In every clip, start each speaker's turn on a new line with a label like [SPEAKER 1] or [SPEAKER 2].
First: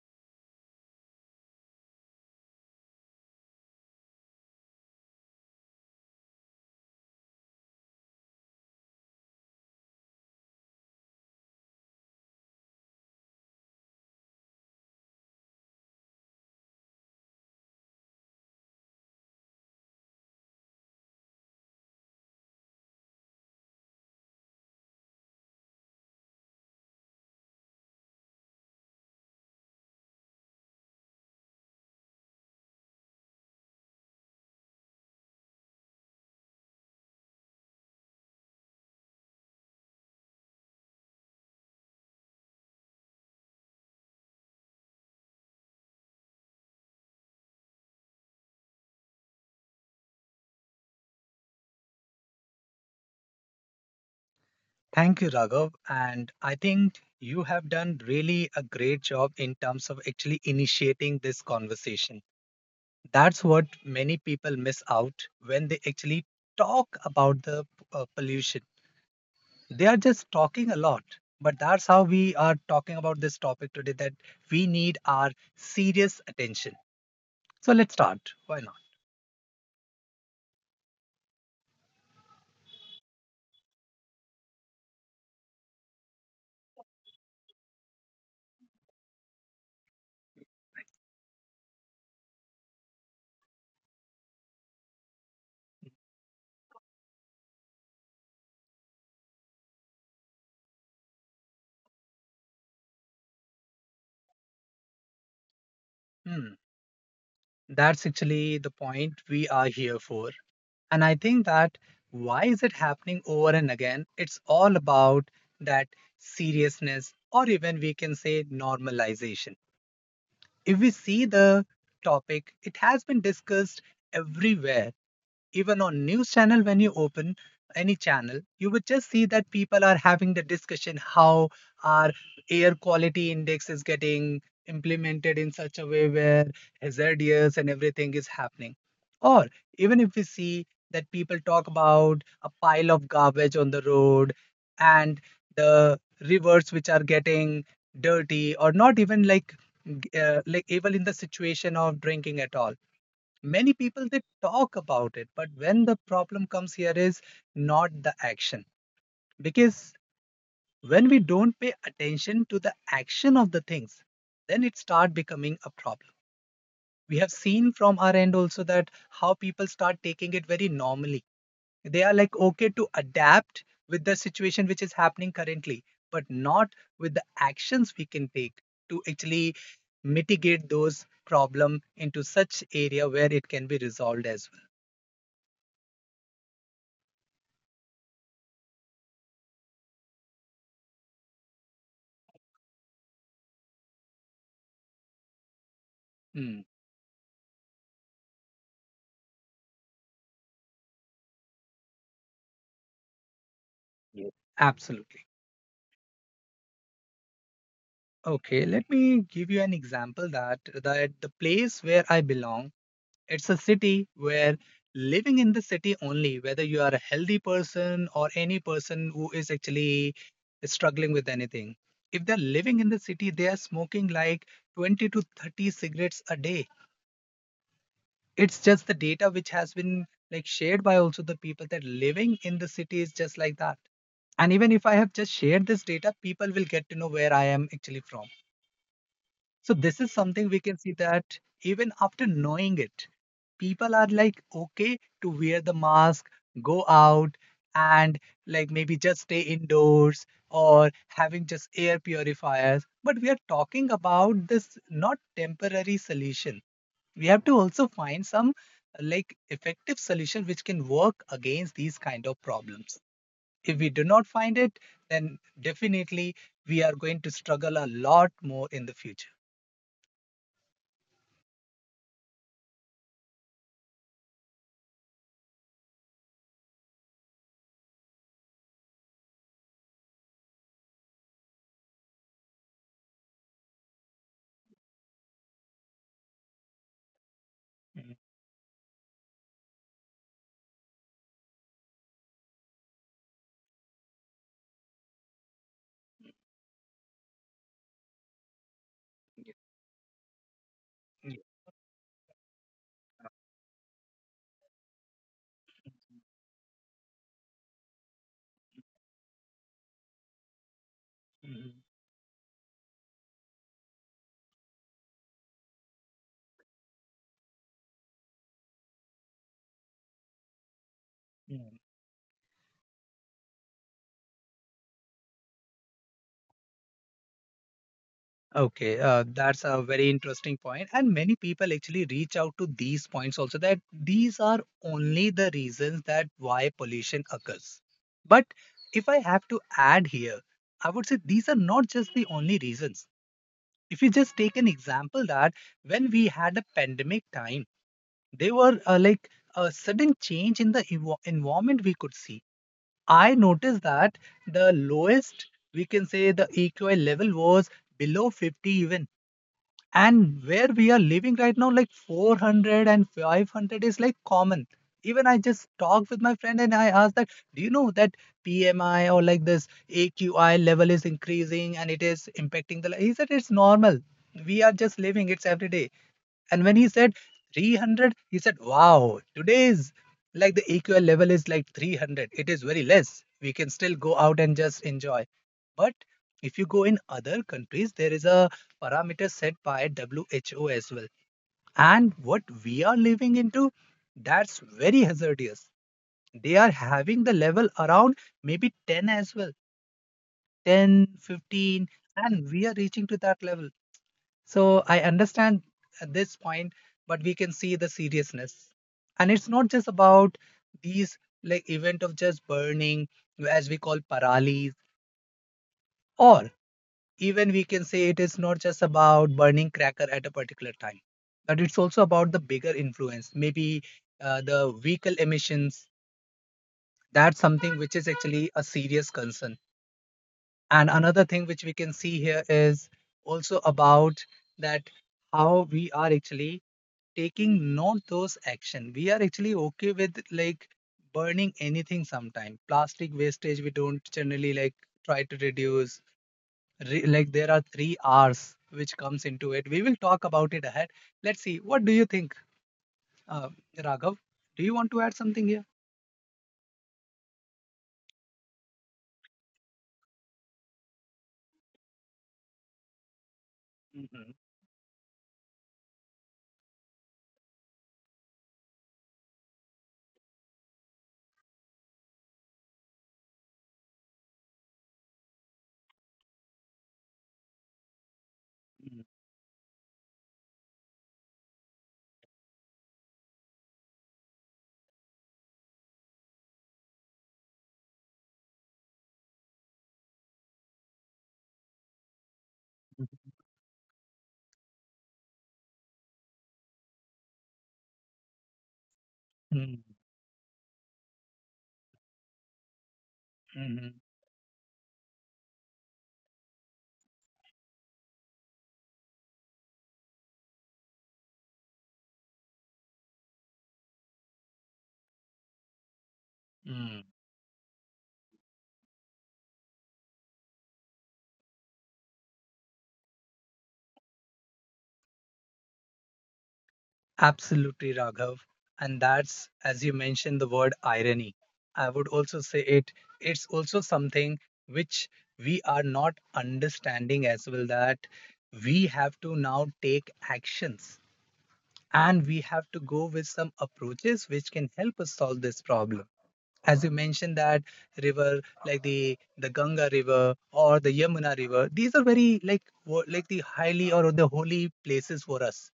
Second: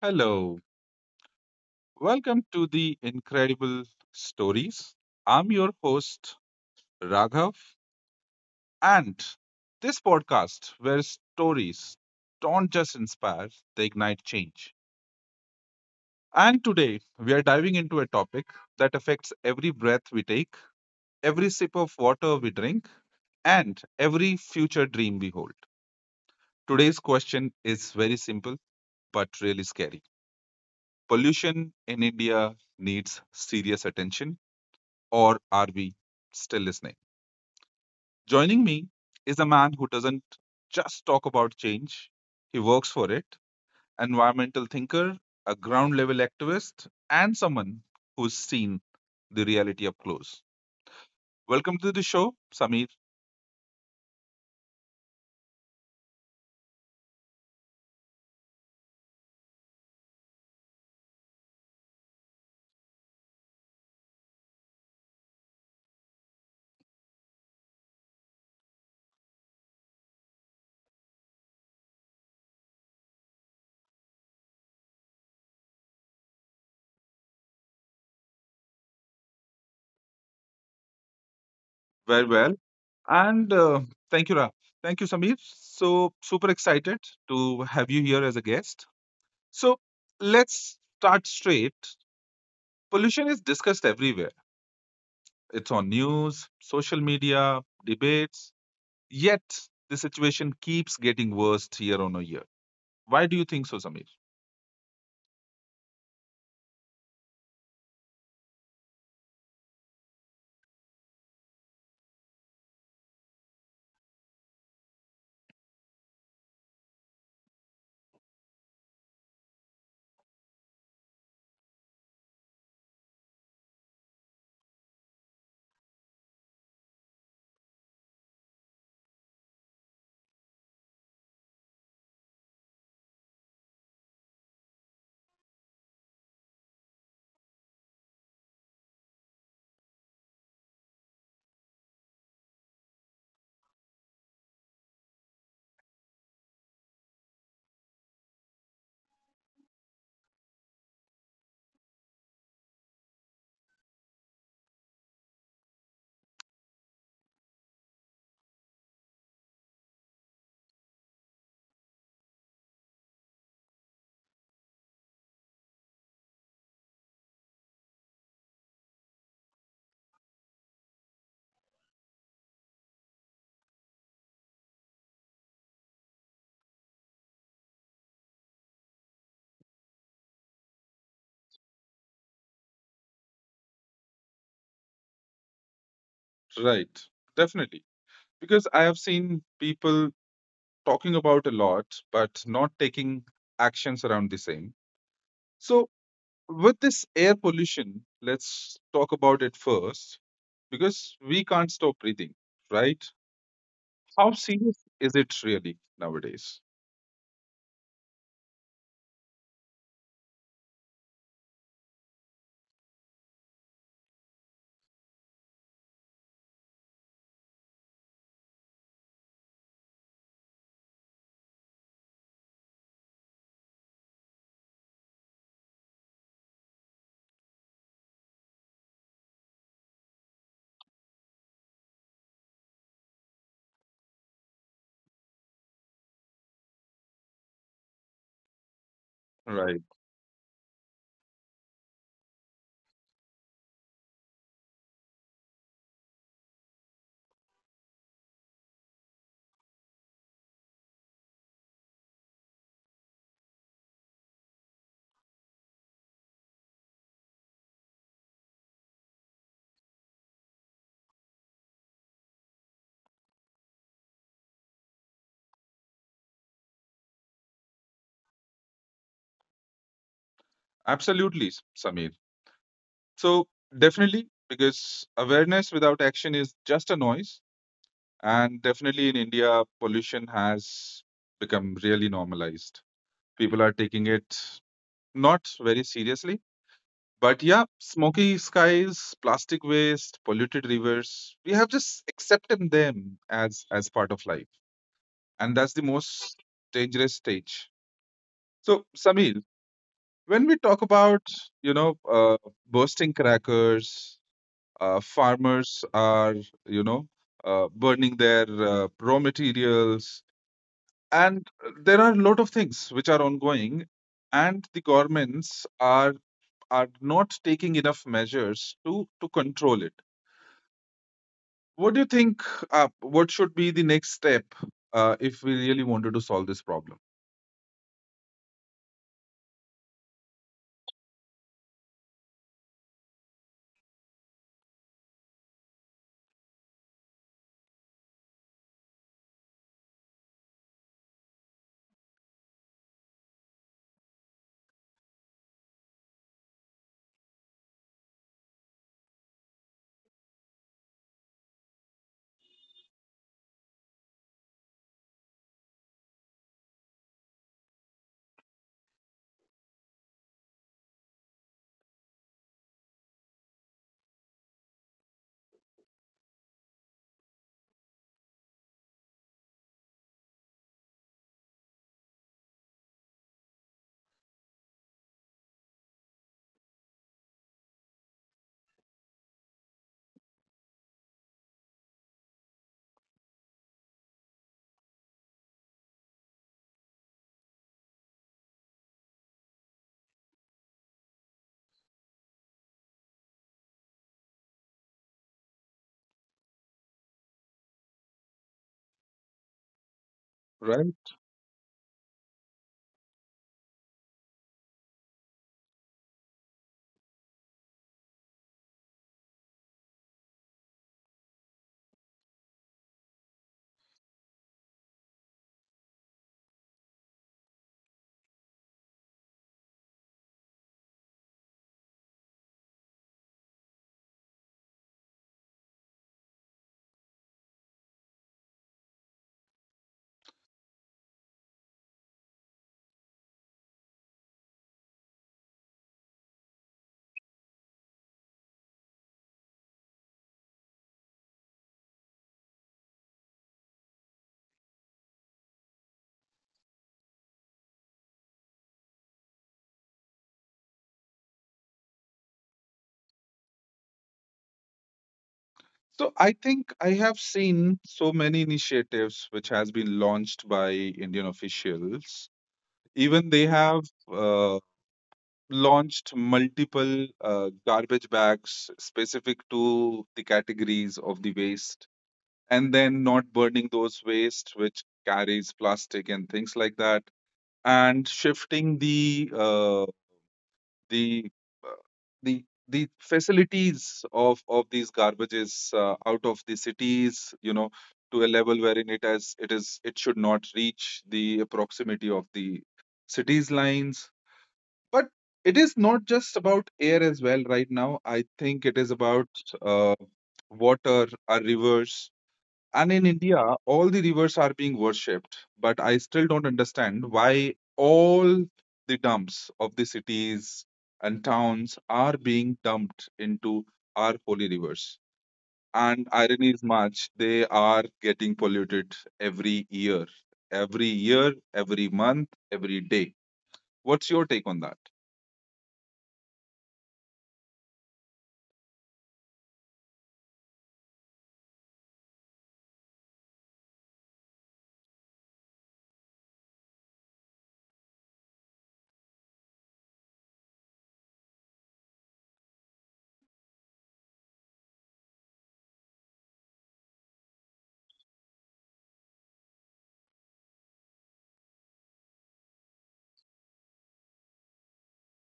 [SPEAKER 1] Hello, welcome to the Incredible Stories. I'm your host, Raghav, and this podcast where stories don't just inspire, they ignite change. And today we are diving into a topic that affects every breath we take, every sip of water we drink, and every future dream we hold. Today's question is very simple but really scary. Pollution in India needs serious attention or are we still listening? Joining me is a man who doesn't just talk about change, he works for it, environmental thinker, a ground level activist, and someone who's seen the reality up close. Welcome to the show, Samir.
[SPEAKER 2] Thank you, Raghav. And I think you have done really a great job in terms of actually initiating this conversation. That's what many people miss out when they actually talk about the pollution. They are just talking a lot. But that's how we are talking about this topic today that we need our serious attention. So let's start. Why not?
[SPEAKER 1] Very well. And Thank you, Ra. Thank you, Samir. So, super excited to have you here as a guest. So, let's start straight. Pollution is discussed everywhere. It's on news, social media, debates. Yet the situation keeps getting worse year on a year. Why do you think so, Samir?
[SPEAKER 2] Hmm. That's actually the point we are here for. And I think that why is it happening over and again? It's all about that seriousness, or even we can say normalization. If we see the topic, it has been discussed everywhere, even on news channel. When you open any channel, you would just see that people are having the discussion how our air quality index is getting implemented in such a way where hazardous and everything is happening. Or even if we see that people talk about a pile of garbage on the road, and the rivers which are getting dirty or not even like like able in the situation of drinking at all. Many people, they talk about it, but when the problem comes, here is not the action. Because when we don't pay attention to the action of the things, then it start becoming a problem. We have seen from our end also that how people start taking it very normally. They are like okay to adapt with the situation which is happening currently, but not with the actions we can take to actually mitigate those problem into such area where it can be resolved as well.
[SPEAKER 1] Right, definitely. Because I have seen people talking about a lot, but not taking actions around the same. So,
[SPEAKER 2] Hmm.
[SPEAKER 1] with this air pollution, let's talk about it first, because we can't stop breathing, right?
[SPEAKER 2] Yes.
[SPEAKER 1] How serious
[SPEAKER 2] Absolutely.
[SPEAKER 1] is it really nowadays?
[SPEAKER 2] Okay, let me give you an example that the place where I belong, it's a city where, living in the city only, whether you are a healthy person or any person who is actually struggling with anything. If they're living in the city, they are smoking like 20 to 30 cigarettes a day. It's just the data which has been like shared by also the people that living in the city is just like that. And even if I have just shared this data, people will get to know where I am actually from. So this is
[SPEAKER 1] Right.
[SPEAKER 2] something we can see that even after knowing it, people are like okay to wear the mask, go out, and like maybe just stay indoors or having just air purifiers. But we are talking about this not temporary solution. We have to also find some like effective solution which can work against these kind of problems. If we do not find it, then definitely we are going to struggle a lot more in the future.
[SPEAKER 1] Absolutely, Samir. So definitely, because awareness without action is just a noise. And definitely in India, pollution has become really normalized. People are taking it not very seriously. But
[SPEAKER 2] Mhm.
[SPEAKER 1] yeah, smoky skies, plastic waste, polluted rivers, we have just accepted them as part of life. And that's the most dangerous stage. So Samir, when we talk
[SPEAKER 2] Mm,
[SPEAKER 1] about, you know, uh, bursting crackers, farmers are you know burning their raw materials,
[SPEAKER 2] mhm,
[SPEAKER 1] and there are a lot of things which are ongoing, and the governments are not taking enough measures to control it.
[SPEAKER 2] mm.
[SPEAKER 1] What do you think what should be the next step if we really wanted to solve this problem?
[SPEAKER 2] Okay, that's a very interesting point, and many people actually reach out to these points also that these are only the reasons that why pollution occurs. But if I have to add here, I would say these are not just the only reasons. If you just take an example that when we had a pandemic time, there were like a sudden change in the environment we could see. I noticed that the lowest, we can say the EQI level was below 50 even, and where we are living right now like 400 and 500 is like common. Even I just talk with my friend and I ask that, do you know that PMI or like this AQI level is increasing and it is impacting the li-" He said, "It's normal. We are just living. It's every day." And when he said 300, he said, "Wow, today's like the AQI level is like 300. It is very less. We can still go out and just enjoy." But if you go in other countries, there is a parameters set by WHO as well. And what we are living into, that's very hazardous. They are having the level around maybe 10 as well,
[SPEAKER 1] Right.
[SPEAKER 2] 10, 15, and we are reaching to that level. So I understand at this point, but we can see the seriousness. And it's not just about these like event of just burning, as we call paralis, or even we can say it is not just about burning cracker at a particular time, but it's also about the bigger influence, maybe the vehicle emissions. That's something which is actually a serious concern. And another thing which we can see here is also about that how we are actually taking not those action. We are actually okay with like burning anything sometime. Plastic wastage, we don't generally like try to reduce, like there are 3 R's which comes into it. We will talk about it ahead. Let's see. What do you think, uh, Raghav? Do you want to add something here?
[SPEAKER 1] So I think I have seen so many initiatives which has been launched by Indian officials. Even they
[SPEAKER 2] Mhm,
[SPEAKER 1] have launched multiple garbage bags specific to the categories of the waste, and then not burning those waste which carries plastic and things like that, and
[SPEAKER 2] mhm,
[SPEAKER 1] shifting the uh, the the facilities of these garbages out of the cities, you know, to a level wherein it has it is it should not reach the proximity of the cities lines. But it is not just about air as well right now. I think it is about
[SPEAKER 2] mhm,
[SPEAKER 1] uh, water, our rivers. And in India,
[SPEAKER 2] mhm,
[SPEAKER 1] all the rivers are being worshipped. But I still don't understand why all the dumps of the cities and towns are being dumped into our holy rivers. And irony
[SPEAKER 2] mhm.
[SPEAKER 1] is much, they are getting polluted every year, every year, every month, every day. What's your take on that?
[SPEAKER 2] Absolutely, Raghav. And that's, as you mentioned, the word irony. I would also say it. It's also something which we are not understanding as well, that we have to now take actions, and we have to go with some approaches which can help us solve this problem. As you mentioned that river, like the ganga river or the yamuna river, these are very like like the highly or the holy places for us.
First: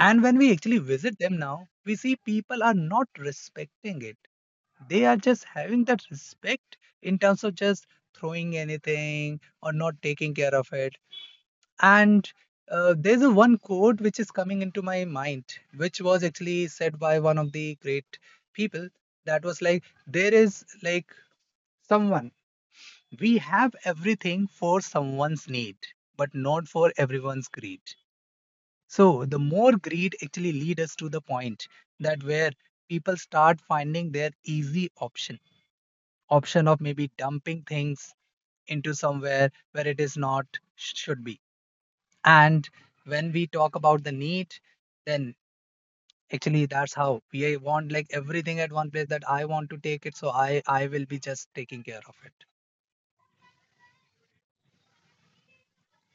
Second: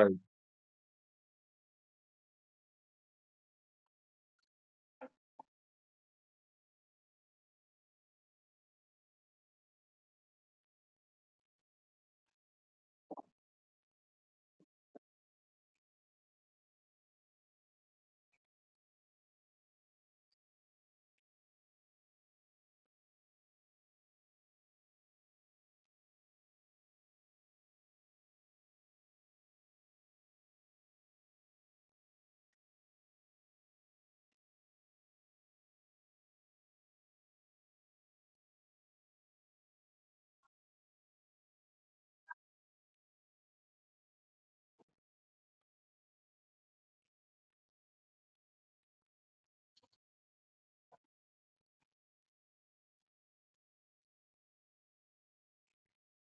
[SPEAKER 2] And when we actually visit them now, we see people are not respecting it. They are just having that respect in terms of just throwing anything or not taking care of it. And there's a one quote which is coming into my mind, which was actually said by one of the great people, that was like, there is like someone, we have everything for someone's need, but not for everyone's greed. So the more greed actually lead us to the point that where people start finding their easy option, option of maybe dumping things into somewhere where it is not should be. And when we talk about the need, then actually that's how we want like everything at one place, that I want to take it, so I will be just taking care of it.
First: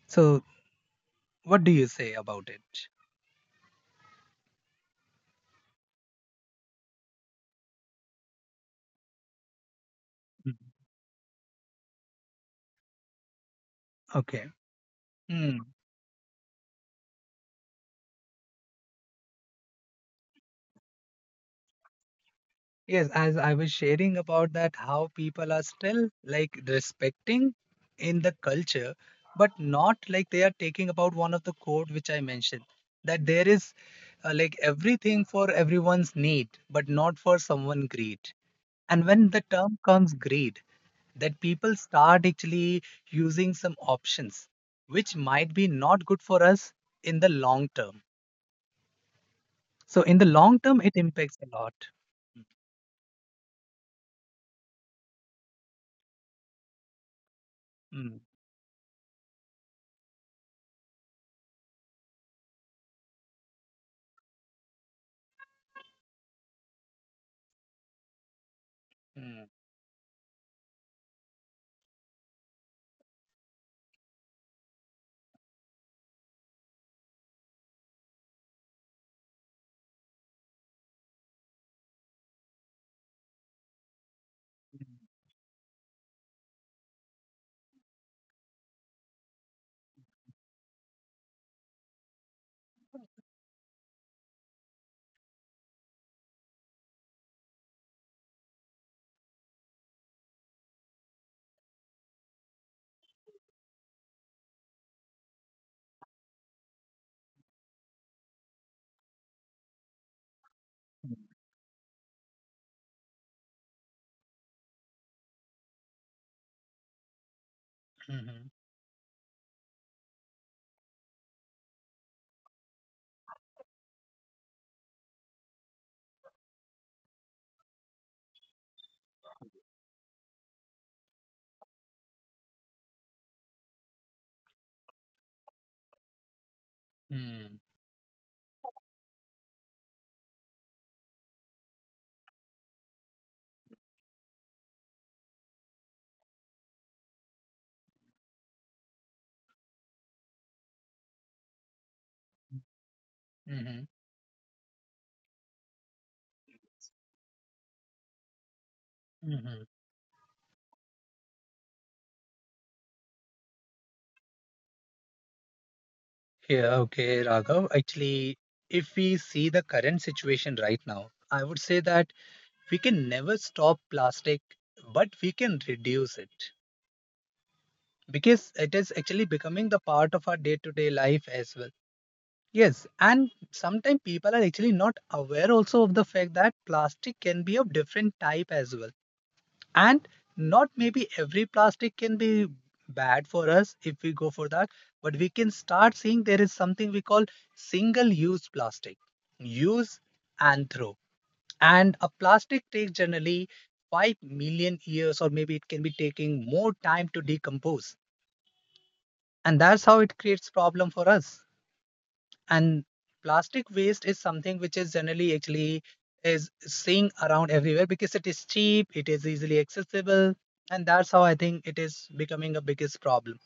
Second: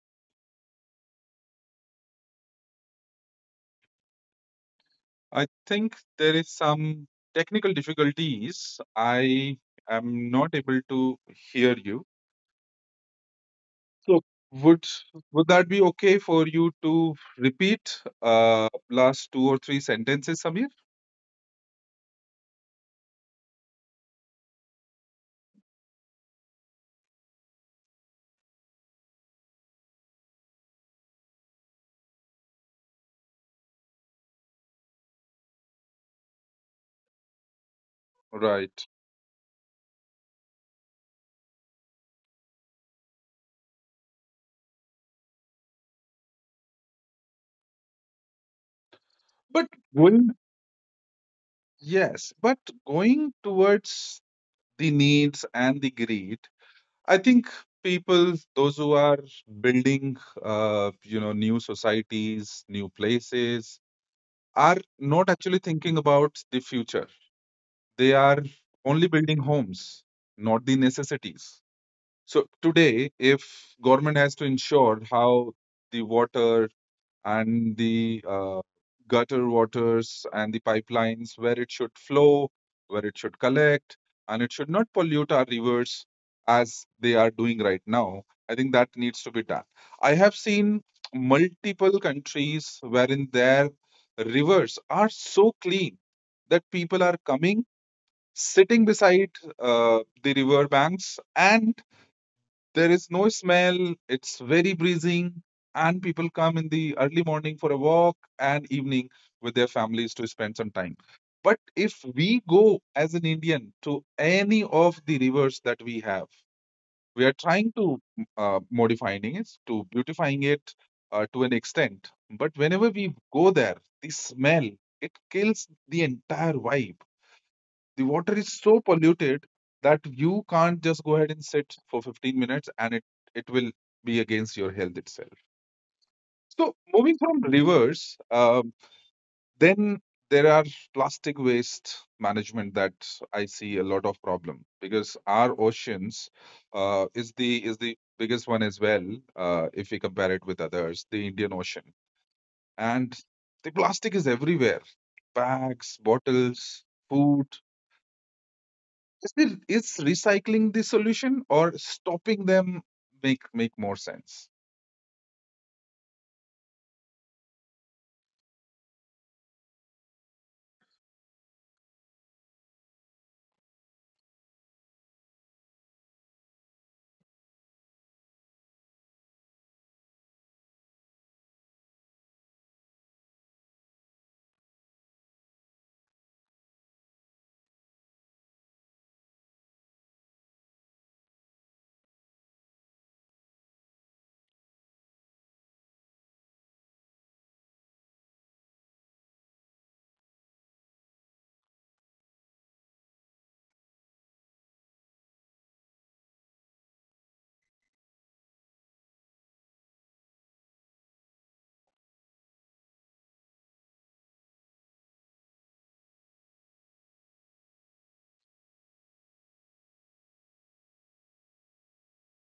[SPEAKER 2] So what do you say about it?
[SPEAKER 1] I think there is some technical difficulties. I am
[SPEAKER 2] Mhm.
[SPEAKER 1] not able to hear you.
[SPEAKER 2] Okay.
[SPEAKER 1] So would
[SPEAKER 2] Hmm.
[SPEAKER 1] that be okay for you to repeat last two or three sentences, Samir?
[SPEAKER 2] Yes, as I was sharing about that, how people are still like respecting in the culture, but not like they are taking about one of the quote which I mentioned, that there is like everything for everyone's need, but not for someone greed. And when
[SPEAKER 1] Right.
[SPEAKER 2] the term comes greed, that people start actually using some options which might be not good for us in the long term. So in
[SPEAKER 1] But
[SPEAKER 2] the long
[SPEAKER 1] going
[SPEAKER 2] term, it impacts a lot.
[SPEAKER 1] yes, but going towards the needs and the greed, I think
[SPEAKER 2] Mm,
[SPEAKER 1] people those who are building new societies, new places, are not actually thinking about the future. They are
[SPEAKER 2] mm,
[SPEAKER 1] only building homes, not the necessities. So today, if government has to ensure how the water, and the gutter waters and the pipelines where it should flow, where it should collect, and it
[SPEAKER 2] mm,
[SPEAKER 1] should not pollute our rivers as they are doing right now. I think that needs to be done. I have seen multiple countries wherein their rivers are so clean that people are coming, sitting beside the river banks, and there is no smell, it's very breezing, and people come in the early morning for a walk and evening with their families to spend some time. But if we go as an Indian to any of the rivers that we have, we are trying
[SPEAKER 2] mhm,
[SPEAKER 1] to modifying it, to beautifying it to an extent. But whenever we go there, the smell, it kills the entire vibe. The water is so polluted that you can't just go ahead and sit for 15 minutes, and it will be against your health itself. So
[SPEAKER 2] mm,
[SPEAKER 1] moving from rivers, then there are plastic waste management that I see a lot of problem because our oceans is the biggest one as well. If we compare it with others, the Indian Ocean, and
[SPEAKER 2] mhm,
[SPEAKER 1] the plastic is everywhere, bags, bottles, food.
[SPEAKER 2] mhm.
[SPEAKER 1] Is it is recycling the solution or stopping them make more sense?
[SPEAKER 2] Yeah, okay, Raghav. Actually, if we see the current situation right now, I would say that we can never stop plastic, but we can reduce it, because it is actually becoming the part of our day to day life as well. Yes, and sometimes people are actually not aware also of the fact that plastic can be of different type as well. And not maybe every plastic can be bad for us if we go for that, but we can start seeing there is something we call single use plastic. Use and throw. And a plastic takes generally 5 million years, or maybe it can be taking more time to decompose. And that's how it creates problem for us. And plastic waste is something which is generally actually is seeing around everywhere, because it is cheap, it is easily accessible. And that's how I think it is becoming a biggest problem.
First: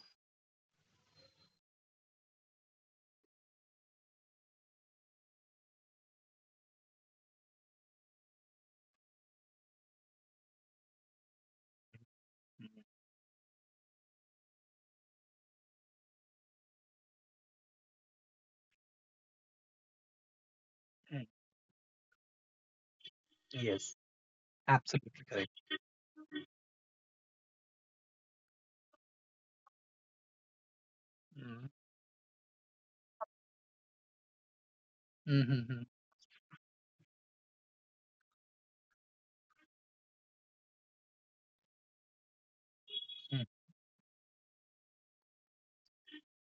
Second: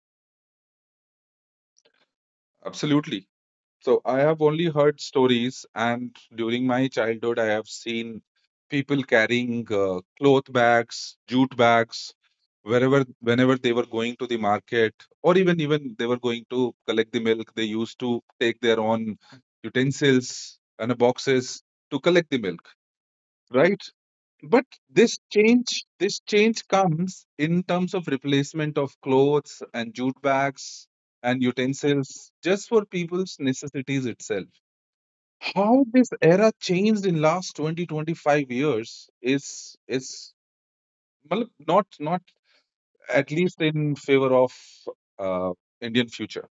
[SPEAKER 1] Absolutely. So I have only heard stories, and during my childhood, I have seen people carrying cloth bags, jute bags, wherever whenever they were going to the market, or even they were going to collect the milk. They used to take their own utensils and
[SPEAKER 2] Mhm.
[SPEAKER 1] boxes to collect the milk, right?
[SPEAKER 2] Yes,
[SPEAKER 1] But
[SPEAKER 2] absolutely
[SPEAKER 1] this
[SPEAKER 2] correct.
[SPEAKER 1] change, this change comes in terms of replacement of clothes and jute bags and
[SPEAKER 2] Mm-hmm.
[SPEAKER 1] utensils just for people's necessities itself.
[SPEAKER 2] Mm-hmm.
[SPEAKER 1] How this era changed in last 20 to 25 years is matlab, not at least in favor of uh, Indian future.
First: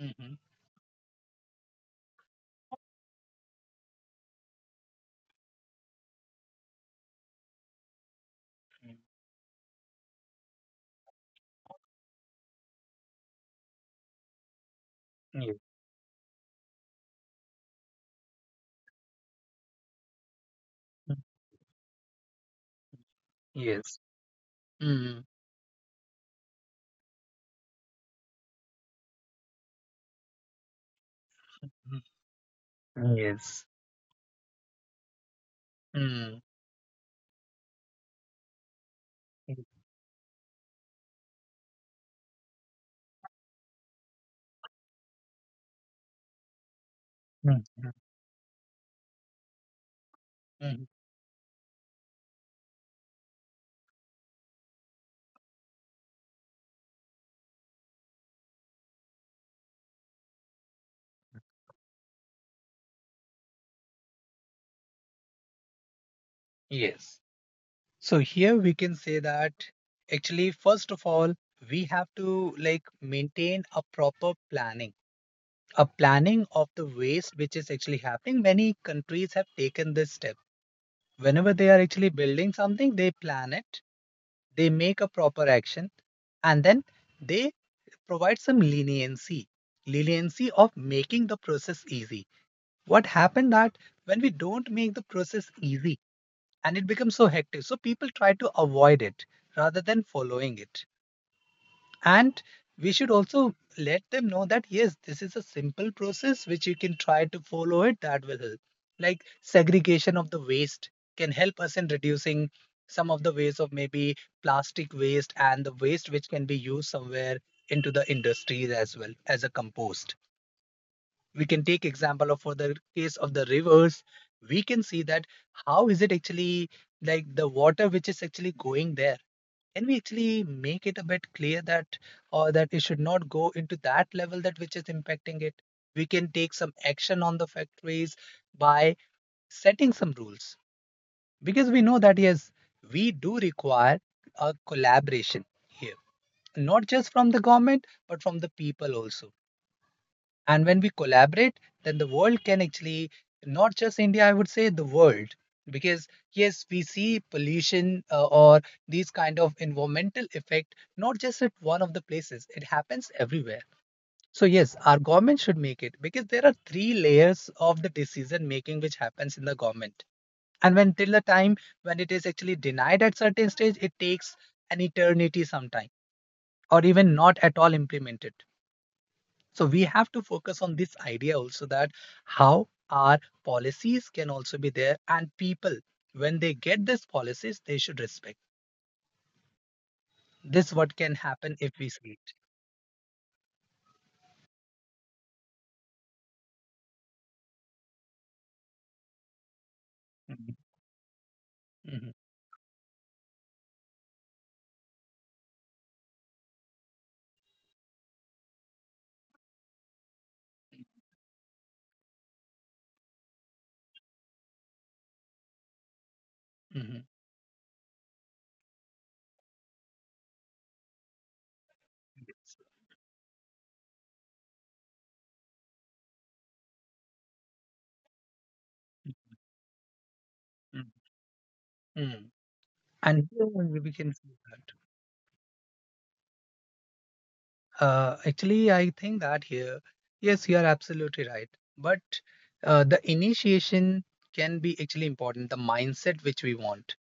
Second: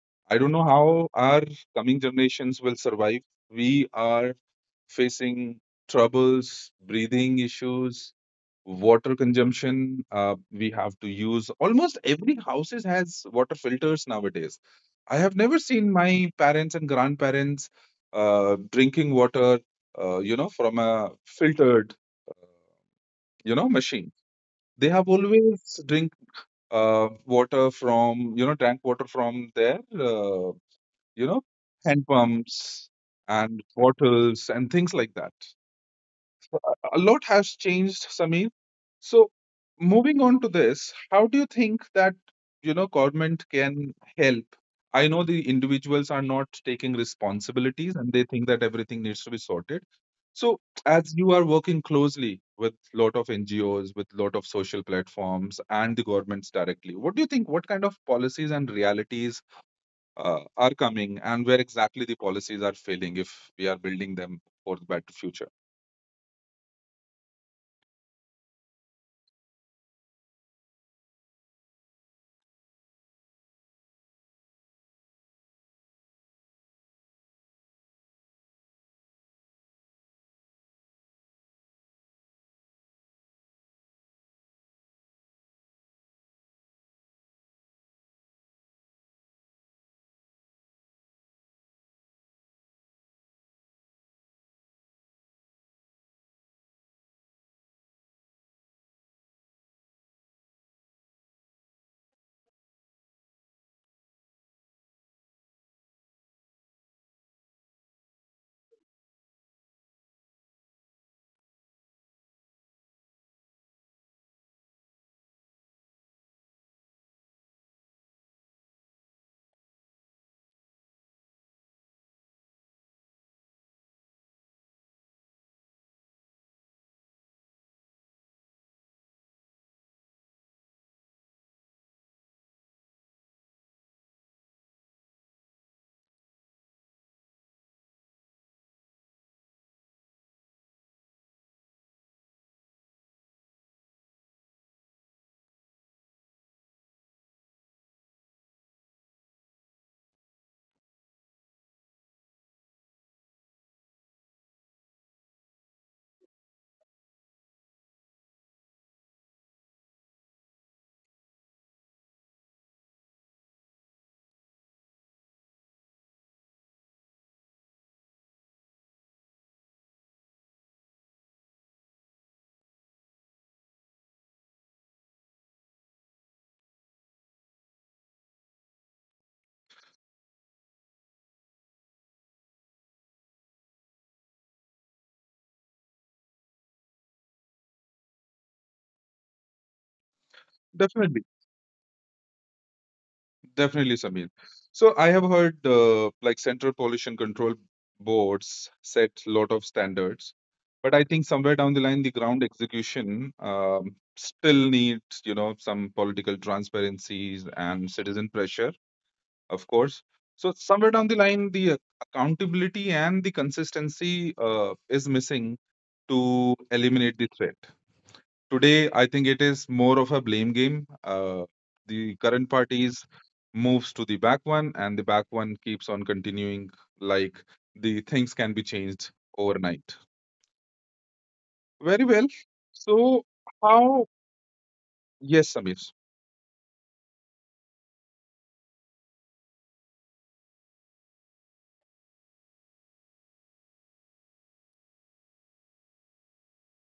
[SPEAKER 2] Hmm.
[SPEAKER 1] I don't know how our coming generations will survive. We are facing troubles, breathing issues, water consumption. We have to use almost every houses has water filters nowadays. I have never seen my parents and grandparents drinking water from a filtered,
[SPEAKER 2] Yes.
[SPEAKER 1] machine. They have
[SPEAKER 2] Mm.
[SPEAKER 1] always drink water from you know drank water from their uh, you know
[SPEAKER 2] Yes.
[SPEAKER 1] hand pumps
[SPEAKER 2] Mm. Mm.
[SPEAKER 1] and
[SPEAKER 2] Yes.
[SPEAKER 1] bottles and things like that.
[SPEAKER 2] Mm.
[SPEAKER 1] A lot has changed, Sameer. So,
[SPEAKER 2] Mm.
[SPEAKER 1] moving on to this, how do you think that, you know, government can help? I know the individuals are not taking
[SPEAKER 2] Mm.
[SPEAKER 1] responsibilities and they think that everything needs to be sorted. So,
[SPEAKER 2] Mm.
[SPEAKER 1] as you are working closely with lot of NGOs, with lot of social platforms, and the governments directly, what do you think? What kind of policies and realities are coming, and where exactly the policies are failing if we are building them for the better future?
[SPEAKER 2] Yes. So here we can say that actually, first of all, we have to like maintain a proper planning, a planning of the waste which is actually happening. Many countries have taken this step. Whenever they are actually building something, they plan it, they make a proper action, and then they provide some leniency, leniency of making the process easy. What happened that when we don't make the process easy, and it becomes so hectic, so people try to avoid it rather than following it. And we should also let them know that yes, this is a simple process which you can try to follow it, that will help. Like segregation of the waste can help us in reducing some of the waste of maybe plastic waste, and the waste which can be used somewhere into the industries as well as a compost. We can take example of for the case of the rivers. We can see that how is it actually like the water which is actually going there, can we actually make it a bit clear that, or that it should not go into that level that which is impacting it. We can take some action on the factories by setting some rules, because we know that yes, we do require a collaboration here, not just from the government but from the people also. And when we collaborate, then the world can actually, not just India, I would say the world. Because yes, we see pollution or these kind of environmental effect, not just at one of the places. It happens everywhere. So yes, our government should make it, because there are 3 layers of the decision making which happens in the government. And when till the time when it is actually denied at certain stage, it takes an eternity sometime, or even not at all implemented. So we have to focus on this idea also that how our policies can also be there, and people, when they get these policies, they should respect. This what can
[SPEAKER 1] Definitely.
[SPEAKER 2] happen if we see it.
[SPEAKER 1] Definitely, Samir. So I have heard like Central Pollution Control Boards set lot of standards,
[SPEAKER 2] Mhm,
[SPEAKER 1] but I think somewhere down the line,
[SPEAKER 2] mhm,
[SPEAKER 1] the ground execution still needs, you know, some political transparencies and citizen pressure, of course. So somewhere down the line, the accountability and the consistency is missing to
[SPEAKER 2] mhm,
[SPEAKER 1] eliminate the threat. Today, I think it is more of a blame game. The current parties moves to the back one, and the back one keeps on continuing like the things can be changed overnight.
[SPEAKER 2] mhm,
[SPEAKER 1] Very well.
[SPEAKER 2] mhm.
[SPEAKER 1] So,
[SPEAKER 2] And here only we
[SPEAKER 1] how?
[SPEAKER 2] can see that
[SPEAKER 1] Yes, Samir.
[SPEAKER 2] actually I think that here, yes, you are absolutely right. But the initiation can be actually important, the mindset which we want.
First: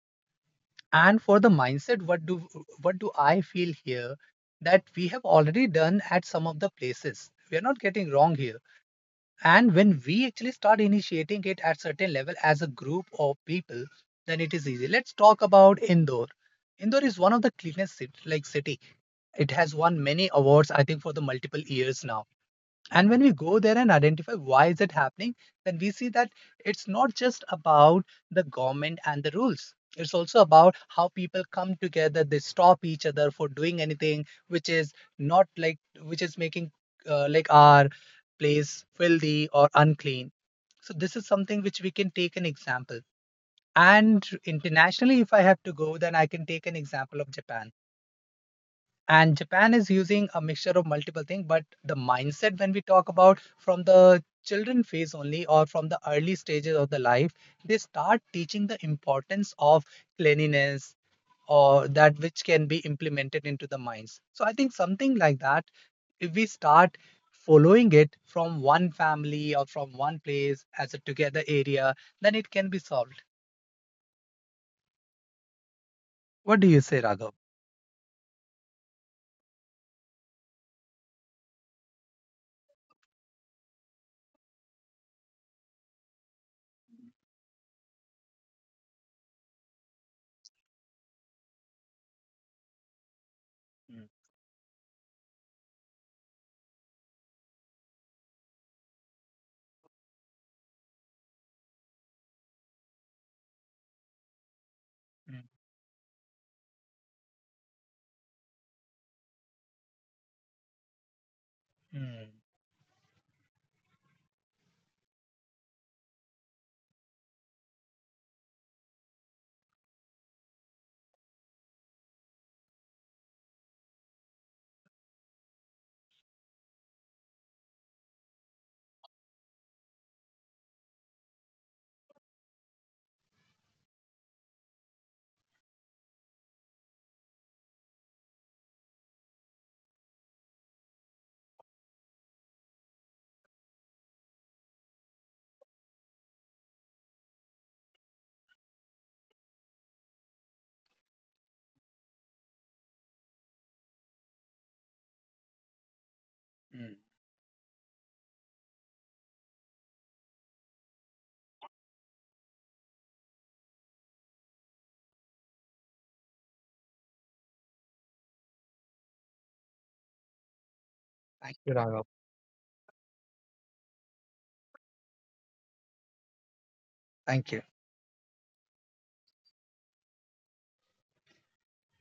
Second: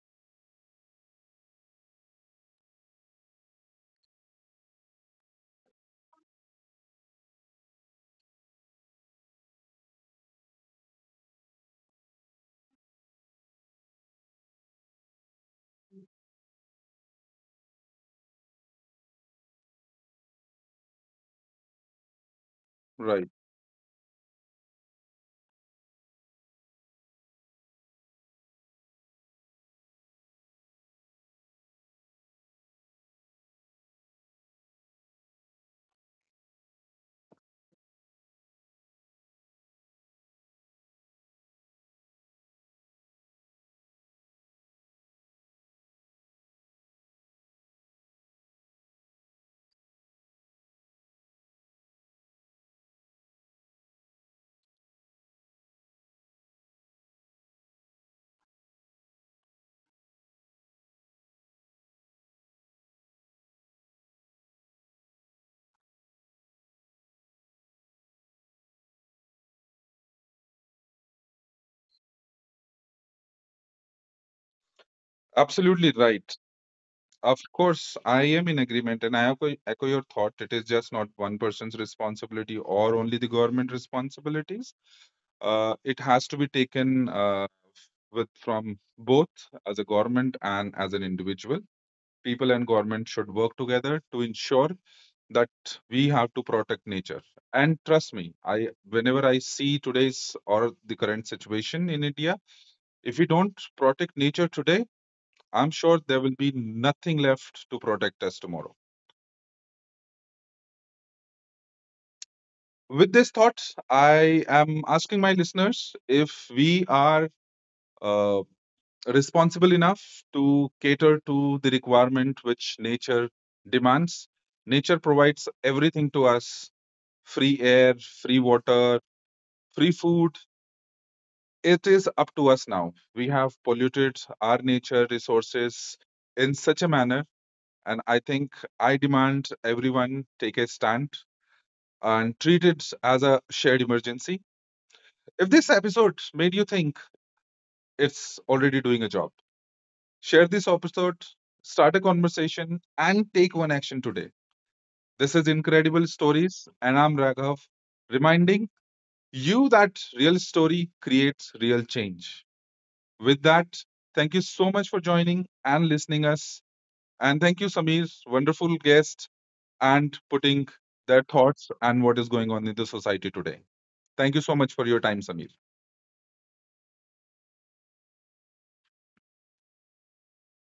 [SPEAKER 2] And for the mindset, what do I feel here, that we have already done at some of the places. We are not getting wrong here. And when we actually start initiating it at certain level as a group of people, then it is easy. Let's talk about Indore. Indore is one of the cleanest like city. It has won many awards, I think, for the multiple years now. And when we
[SPEAKER 1] Right.
[SPEAKER 2] go there and identify why is it happening, then we see that it's not just about the government and the rules, it's also about how people come together, they stop each other for doing anything which is not like, which is making like our place filthy or unclean. So this is something which we can take an example. And internationally, if I have to go, then I can take an example of Japan. And Japan is using a mixture of multiple things, but the mindset, when we talk about from the children phase only or from the early stages of the life, they start teaching the importance of cleanliness, or that which can be implemented into the minds. So I think something like that, if we start following it from one family or from one place as a together area, then it can be solved. What
[SPEAKER 1] Absolutely
[SPEAKER 2] do you say,
[SPEAKER 1] right.
[SPEAKER 2] Raghav?
[SPEAKER 1] Of course, I am in agreement and I echo your thought. It is just not one person's responsibility or only the government responsibilities. It has to be taken with from both as a government and as an individual. People and government should work together to ensure that we have to protect nature. And trust me, I whenever I see today's or the current situation in India, if we don't protect nature today, I'm sure there will be nothing left to protect us tomorrow.
[SPEAKER 2] Mm, mm,
[SPEAKER 1] With this thought, I am asking my listeners if we are uh, responsible enough to cater to the requirement which nature demands. Nature provides everything to us, free air, free water, free food. It is up to us now. We have polluted our nature resources in such a manner, and I think I demand everyone take a stand and treat it as a shared emergency. If this episode made you think, it's already doing a job. Share this episode, start a conversation, and take one action today. This is Incredible
[SPEAKER 2] mm, mm.
[SPEAKER 1] Stories, and I'm Raghav, reminding you that real story creates real change. With that, thank you so much for joining and listening us. And thank you, Samir, wonderful guest, and putting
[SPEAKER 2] Thank you,
[SPEAKER 1] their
[SPEAKER 2] Raghav.
[SPEAKER 1] thoughts and what is going on in the society today. Thank you so much for your time, Samir.
[SPEAKER 2] Thank you.